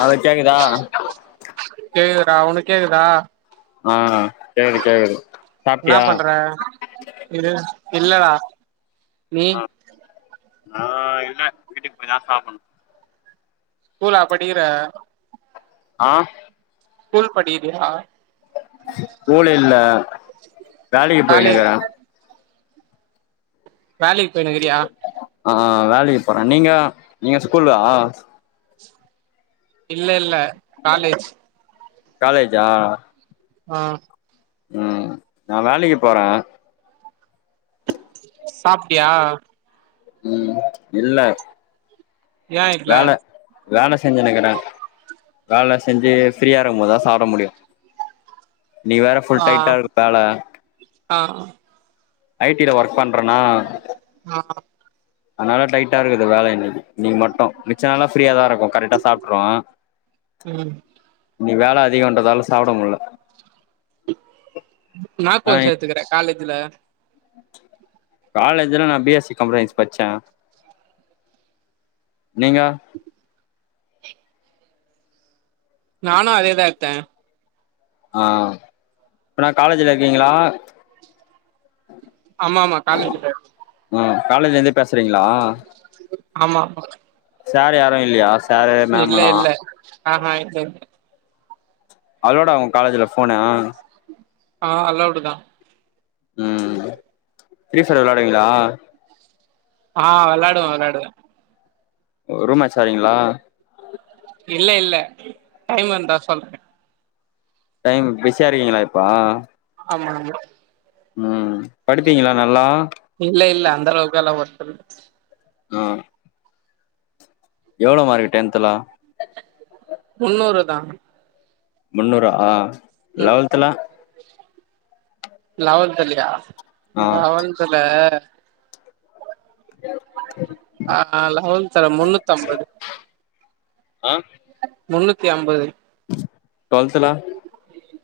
Hello கேக்குதா கேக்குதுறா அவனுக்கு கேக்குதா ஆ கேகுது கேகுது சாப்ட்டியா ஏ இல்லடா நீ நா இல்ல வீட்டுக்கு போய்தா சாப்டனு கூலப்படிக்கிற ஆ சூல்படிகிறயா சூலுலில்ல வேலைக்கு காலேஜ் போயினுக்கற வேலைக்கு போய்னுக்குறியா ஆ வேலைக்கு போறே நீங்க நீங்க ஸ்கூல்லா இல்ல இல்ல காலேஜ் காலேஜா ஆ உ நா வேலைக்கு போறே சாப்ட்டியா உ இல்ல ஏ இல்ல வேலை வேலை செஞ்சு நிக்கிறே வேலை செஞ்சு ஃப்ரீயா இருக்கும போதுதா சாப்பிட முடியு நீ வேற ஃபுல் ஆ டைட்டா இரு கால ஆ ஐடில ஒர்க் பண்ணுறேண்ணா ஆ அதுனால டைட்டா இருக்குது வேலை இன்னைக்கு நீ மட்டும் மிச்ச நால ஃப்ரீய தா இருக்கு கரெக்டா சாப்டுறோ உ இன்னிக்கு வேல அதிகன்றதால சாப்ட முடியல என்ன ஆ கோஸ் எடுதுக்குன காலேஜ்ல காலேஜ்ல நான் பிஎஸ்சி கம்ளன்ஸ் பச்சேன் நீங்க நானு அதேதாயேத்தே ஆ இப்ப நா காலேஜ்ல இருக்கீங்களா ஆமா ஆமா காலேஜ்ல இருக் அ காலேஜ்ல இருந்து பேசுறீங்களா ஆமா ஆமா சேர யாரு இல்லையா சேரு மேமலா ஆ இல்ல அவளோட அவன் உன் காலேஜ்ல போனா ஆ அலவுடு தா உ திரீஃபயர் விளையாடுவீங்களா ஆ விளாடுவே விளாடுவே பொறுமசாலிங்களா இல்ல இல்ல டைம்வந்தா சொல்றேன் டைம் பிஸியா இருக்கீங்களா, இப்போ? ஆமா நம்பு ம் படிப்பீங்களா நல்லா? இல்ல, இல்ல அந்த அளவுக்கெல்லா ஓர்த் இல்ல. நா எவ்ளோ மார்க் டென்த்ல? முன்னூறு தா. முன்னூறா, ம் லெவல்த்ல? லெவல் தல்லியா, ஆ லெவல்த்ல ஆ லெவல்த்ல முன்னூத்தம்பது. அ முன்னூத்திஅம்பது. டுவெல்த்ல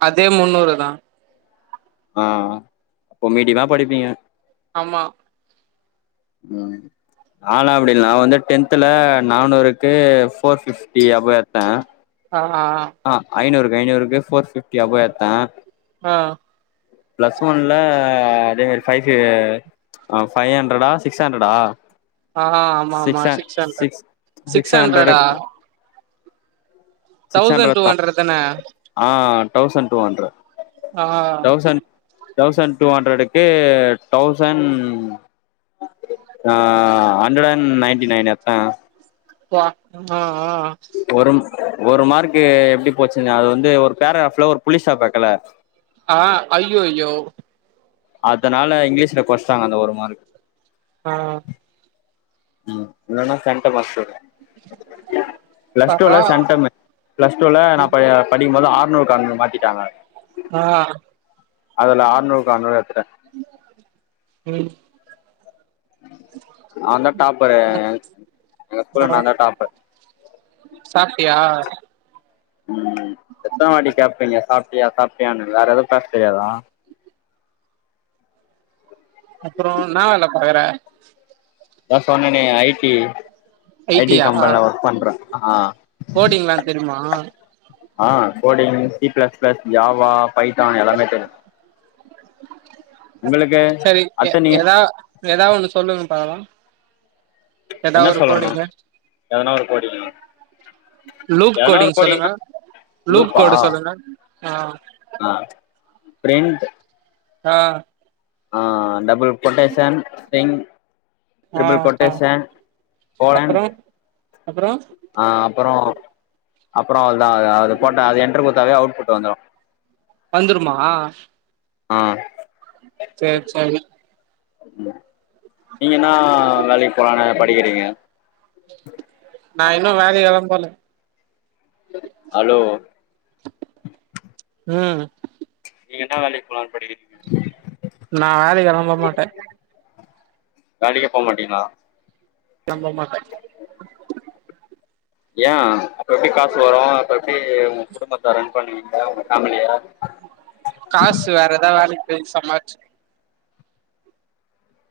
அதே முன்னூறு தா. ஆ அப்போ மீடியமா படிப்பீங்க. ஆமா. ம். நானா, அப்டில்ல நா வந்து டென்துல நானூருக்கு ஃபோர் ஃபீஃப் டீ அபோ எடுத்தே ஆ ஹா ஆ ஐநூறுக்கு ஐநூறுக்கு ஃபோர் ஃபிஃப்டி அபோ எடுத்தே. ஆ. பிளஸ் ஒன்ல அதே மாரி ஃபைவ் ஃபீல் ஆ, ஃபைவ் ஹண்டரடா? சிக்ஸ் ஹண்ட்ரடா? ஆ ஆமா ஆமா சிக்சாட் ஹண்ட்ரட் சிக்ஸ் சிக்ஸ் ஹண்ட்ரடுக் சிக்ஸ் தௌசண்ட் ஹண்ட்ரட் டூ தா. தான ஆ தௌசண்ட் டூ ஹண்ட்ரட். ஆ தௌசண்ட் தௌசண்ட் டூ ஹண்ட்ரடுக்கு தௌசண்ட் ஆ, ஹண்ட்ரட் அண்ட் நையன்டி நையன் எடுத்தே. ப்பா ம் ஆ ஆ ஆ ஒரும் ஒரு மார்க்கு எப்டி போச்சுனா அது வந்து ஒரு பேரகிராஃப்ல ஒரு புள்ளி ஸ்டாப் வக்கல. ஆ ஐய்யோ யோ அதனால, இங்கிலீஷ்ல கொறச்டாங்க அந்த ஒரு மார்க். ஆ ம் இல்லனா சென்டெம் மாஸ்டர் பிளஸ் பார்றா டூல சென்டெமு. பிளஸ் டூல நாப் பரையா படிக்கு போது ஆறுநூறுக்கு ஆறுநூறு மாத்திட்டாங்க. ஆ ஹ அதுல ஆறுநூறுக்கு ஆறுநூறு எடுத்திட்டே. ம் நா தா டாப்பரு. எங் எங்க ஸ்கூல்ல நா தா டாப்பர். சாப்ட்டியா? ம். எத்தன வாட்டி கேட்பீங்க, சாப்ட்டியா சாப்ட்டியான்னு வேற எதும் பேசத் தெரியாதா? அப்பறோ இன்னா வேல பாக்குற அதா சொன்னனே ஐ டி ஐ டி கம்பெனில ஒர்க் பண்றே ஆ கோடிங்லா தெரியுமா ஆ coding C plus plus Java Python எல்லாமே தெரி செரி அத்த நீ எதா எதா ஒன்னு சொல்லுங்க பாக்கலா எதா என்ன ஒரு சொல்லணு கோடிங்கு எதனா ஒரு கோடிங்கா லூக் கோடிங்க சொல்லுங்க லூப் கோடு சொல்லுங்க ஆ ஆ பிரிண்ட் ஆ ஆ டபுள் கொட்டேஷன் ஸ்ட்ரிங் ஆ டபுள் ஆ கொட்டேஷன் கோலன் அப்றோ அப்றோ ஆ அப்பறோ அப்பறோ அவள்தா அது போட்ட அது என்டர் குத்தாவே அவுட்புட் வந்துரு வந்துருமா ஆ செரி செரி நீங்க என்னா வேலைக் போலானு படிக்கிறீங்க நா இன்னு வேலைகளா போல அலோ ம் நீங்க என்னா வேலைக் போலான் படிகிறீங்க நா வேலைக்கல்லா போமாட்டே வேலைக்கே போமாட்டீங்ளா நா போமாட்டே ஏ அப்ப எப்டி காசு வரு அப்ப எப்டி உங்க குடும்பத்த ரன் பண்ணுவீங்க உங்க ஃபேமிலிய காசு வேற எதா வேலைக் போய் சம்பாறிச்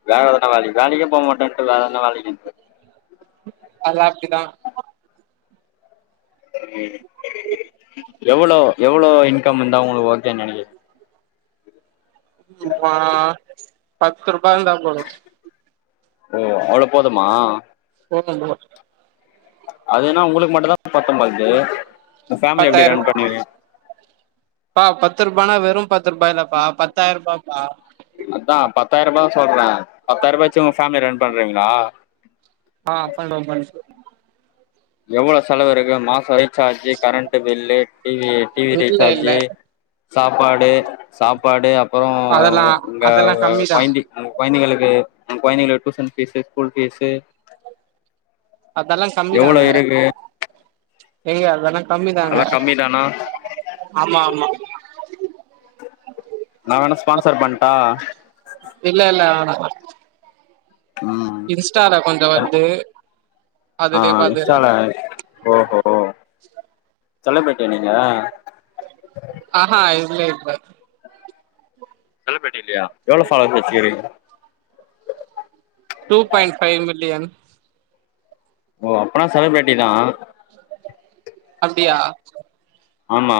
வேற அது என்னா வேலைக் வேலைக்கே போமாட்டேன்ட்டு வேற என்னா வேலைக்கி அதுலா அப்டிதா சேரி [unintelligible] எவ்ளோ எவ்ளோ இன்கம் இருந்தா உங்களுக்கு ஓகேன் நெனைக்கிறிங் ஆ பத்துருபா இருந்தா போது ஓ அவ்வளோ போதுமா போதும்போ அதுனா உங்ளுக்கு மட்டுதா பத்தும்பொல்து அப்ப ஃபேமிலிய எப்டி பத்தாயிர ரன் பண்ணுவீங்க பா பத்துருபானா வெறு பத்துருபா இல்லப்பா பத்தாய்ருபாபா அத்தா பத்தாய்ருபாதா சொல்றே பாத்தாய்ருபா வெச்சு உங்க ஃபேமிலிய ரன் பண்றுவீங்ளா ஆ பண்டுவ பண் எவ்ளோ செலவு இருக்கு மாசோ recharge current bill T V T V இல்ல இல்ல ரீசார்ஜு சாப்பாடு சாப்பாடு அப்பறோ அதெல்லா இங்க அதெல்லா கம்மிதா கொய்ந்த நம்ம கொய்ந்தகளுக்கு நம்ம கொய்ந்தகளுக்கு டியூஷன் ஃபீஸு ஸ்கூல் ஃபீஸு அதெல்லா எவ்ளோ கம்மிதாங்க இருக்கு எங்க அதல்லா கம்மிதாங்க அதெல்லா கம்மி தானா ஆமா ஆமா நா வேண் ஃபான்சர் பண்டா இல்ல இல்ல வேணா ம் இன்ஸ்டால கொஞ்ச எ வருது ஆ அதுலயே பாத்துக்குறே இன்ஸ்டால ஓஹோ செலப்ரிட்டியா நீங்க ஆஹா இல்ல இல்ல செலப்ரிட்டி இல்லையா எவ்ளோ ஃபாலோவர்ஸ் வெச்சுக்றீங் டூ பாயிண்ட் பைவ் மில்லியன் ஓ அப்பனா செலிபிரட்டி தா அப்டியா ஆமா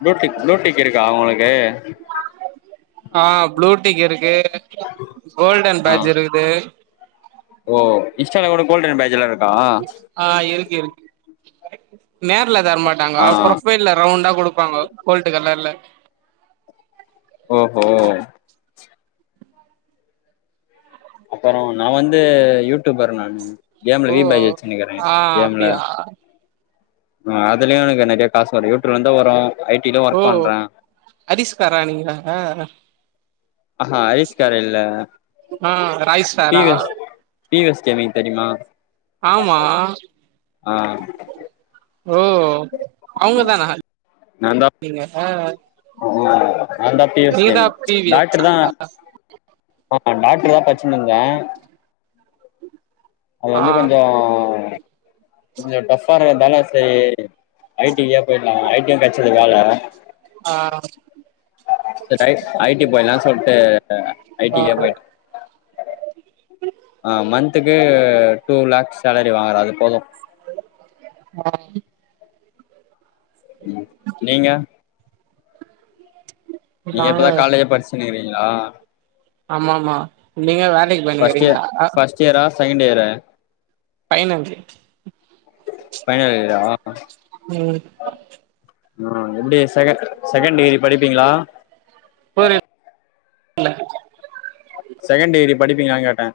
புளூ டிக் புளூ டிக் இருக்கா உங்களுக்கு ஆ ப்ளூ டீக் இருக்கு கோல்டன் ஆ பேஜ் இருக்குது ஓ இன்ஸ்டால கூட கோல்டன் பேஜ்லா இருக்கா ஆ இருக்கு இருக்கு நேர்ல தர மாட்டாங்க ஆ ப்ரொஃபைல்ல ரவுண்டா கொடுப்பாங்கோ கோல்டு கலர்ல ஓஹோ அப்பற நா வந்து யூடியூபர் நானு கேம்ல ஓ ரீ பேஜ் வச்சினுக்கிற ஆ கேம்ல அப்டியா ஆ அதுலயு எனக்கு காசு வரு யூடியூப்ல இருந்து வரு ஐ டி லும் ஒர்க் பண்ற அடிஸ்காரா நீங்க ஆ அரிஸ் காரு இல்ல ஆ பி ராய்ஸ்டாரா எஸ் பி எஸ் கேமிங் தெரியுமா ஆமா ஆ ஓ அவுங்கதானா நீங்க நா தா பி எஸ் நீங்கதா gaming P V S doctor தா டாக்டர் தா படிச் சினுருந்த அது ஆ வந்து கொஞ்ச கொஞ்ச டஃப்பா இருக்கறதாலா சேரி ஐ டி கே போயிடலா ஐ டி யு கெடச்சது வேல ஆ [unintelligible] ஐ ஐ டி போயிடாலாம்னு சொல்லிட்டு ஐ டி ஆ க்கே போயிட்ட ஆ மந்த்துக்கு டூ லேக்ஸ் சேலரி வாங்குற அது போது ஆ நீங்க நீங்க நாங்க இப்பதா காலேஜே படிச்சுனுக்கிறீங்களா ஆமா ஆமா நீங்க வேல ஃபர்ஸ்ட் இயர் ஃபர்ஸ்ட் இயரா செகண்ட் இயரா பைநஞ்சு பைனல் இயரா ம் ஆ எப்டி செகெ செகெண்ட் டிகிரி படிப்பீங்களா ஃபோர் இயர் இருக்குல்ல செகெண்ட் டிகிரி படிப்பீங்களானு கேட்ட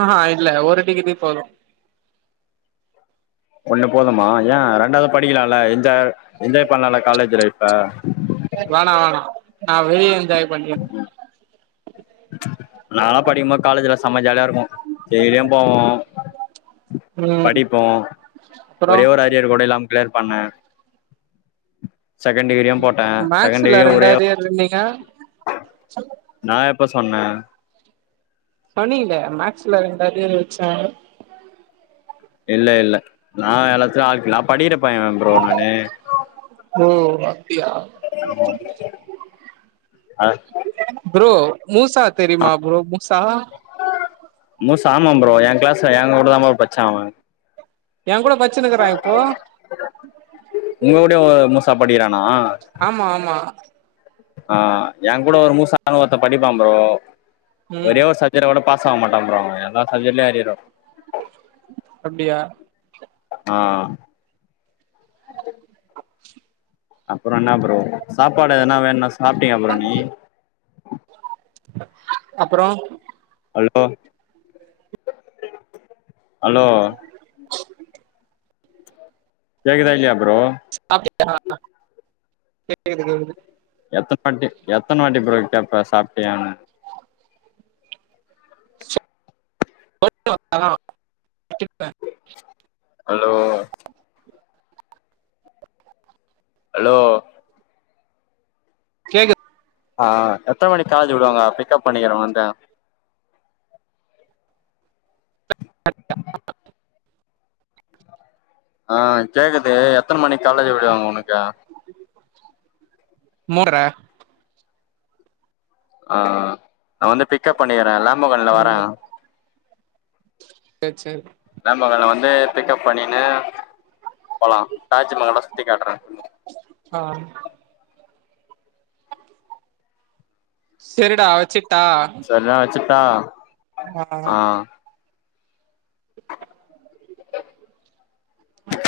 ஆ இல்ல ஒரு டிகிரி போதும் ஒண்ணு போதமா எய ரெண்டாவது படிக்கலாம்ல என்ஜா என்ஜாய் பண்ணலாம்ல காலேஜ் லைஃப்ப வேணா வேணா நா வெளியவே என்ஜாய் பண்ணிக்கிற நாலா படிக்கும்போது காலேஜ்லா செம ஜாலியா இருக்கும் டெய்லியும் போவோ ம் படிப்போ அப்றோ ஒரே ஒரு அரியர் கூட இல்லாம கிளியர் பண்ண செகெண்ட் டிகிரியு போட்ட செகெண்ட் டிகிரியு ஒரே சொன்னிக சொல்லுங் நா எப்ப சொன்ன சொன்னீங்களே மேக்ஸ்ல ரெண்டு அரியர் வச்சே இல்ல இல்ல நா எல்லாத்தையு ஆல் கிளியர் படிக்கிற பைய ப்ரோ நானு ஓ அப்டியா ம் அ ப்ரோ மூஸா தெரியுமா ப்ரோ மூஸா மூஸா ஆமாம் ப்ரோ என் கிளாஸ்ல என் கூட தா ப்ரோ படிச்சா அவன் என் கூட படிச்சுனுக்கிறா இப்போ உங்க கூடயு முஸா படிக்கிறானா ஆமா ஆமா ஆஹம என் கூட ஒரு மூஸானு ஒருத்த படிப்பா ப்ரோ ம் ஒரே ஒரு சப் இதர விட பாஸ் ஆக மாட்ட ப்ரோ அவ எல்லா சப்ஜெட்லேயு அரியர் வப்பா அப்டியா ஆ அப்புற என்ன ப்ரோ சாப்பாடு எதனா வேணுனா சாப்ட்டியா ப்ரோ நீ அப்பறோ ஹலோ ஹலோ கேக்குதா இல்லையா ப்ரோ சாப்டியா கேக்குது கேக்குது எத்தன வாட்டி எத்தன வாட்டி ப்ரோ கேப்ப சாப்ட்டியானு [unintelligible] ஹலோ ஹலோ கேக்குது ஆ எத்தன மணிக் காலேஜு விடுவாங்க பிக்கப் பண்ணிக்கிற வந்து ஆ கேக்குது எத்தன மணிக்கு காலேஜ் விடுவாங்க உனக்கு மூன்டற ஆ நா வந்து பிக்கப் பண்ணிக்கிற லாம்பகண்ல வரே ம் சேர் சேர் லாம்பகன்ல வந்து பிக்கப் பண்ணிகின்னு போலா தாஜ்மஹாலா சுத்தி காட்டுறே ஆ செரிடா வச்சுர்ட்டா செரிடா வச்சுட்டா ஆ ம்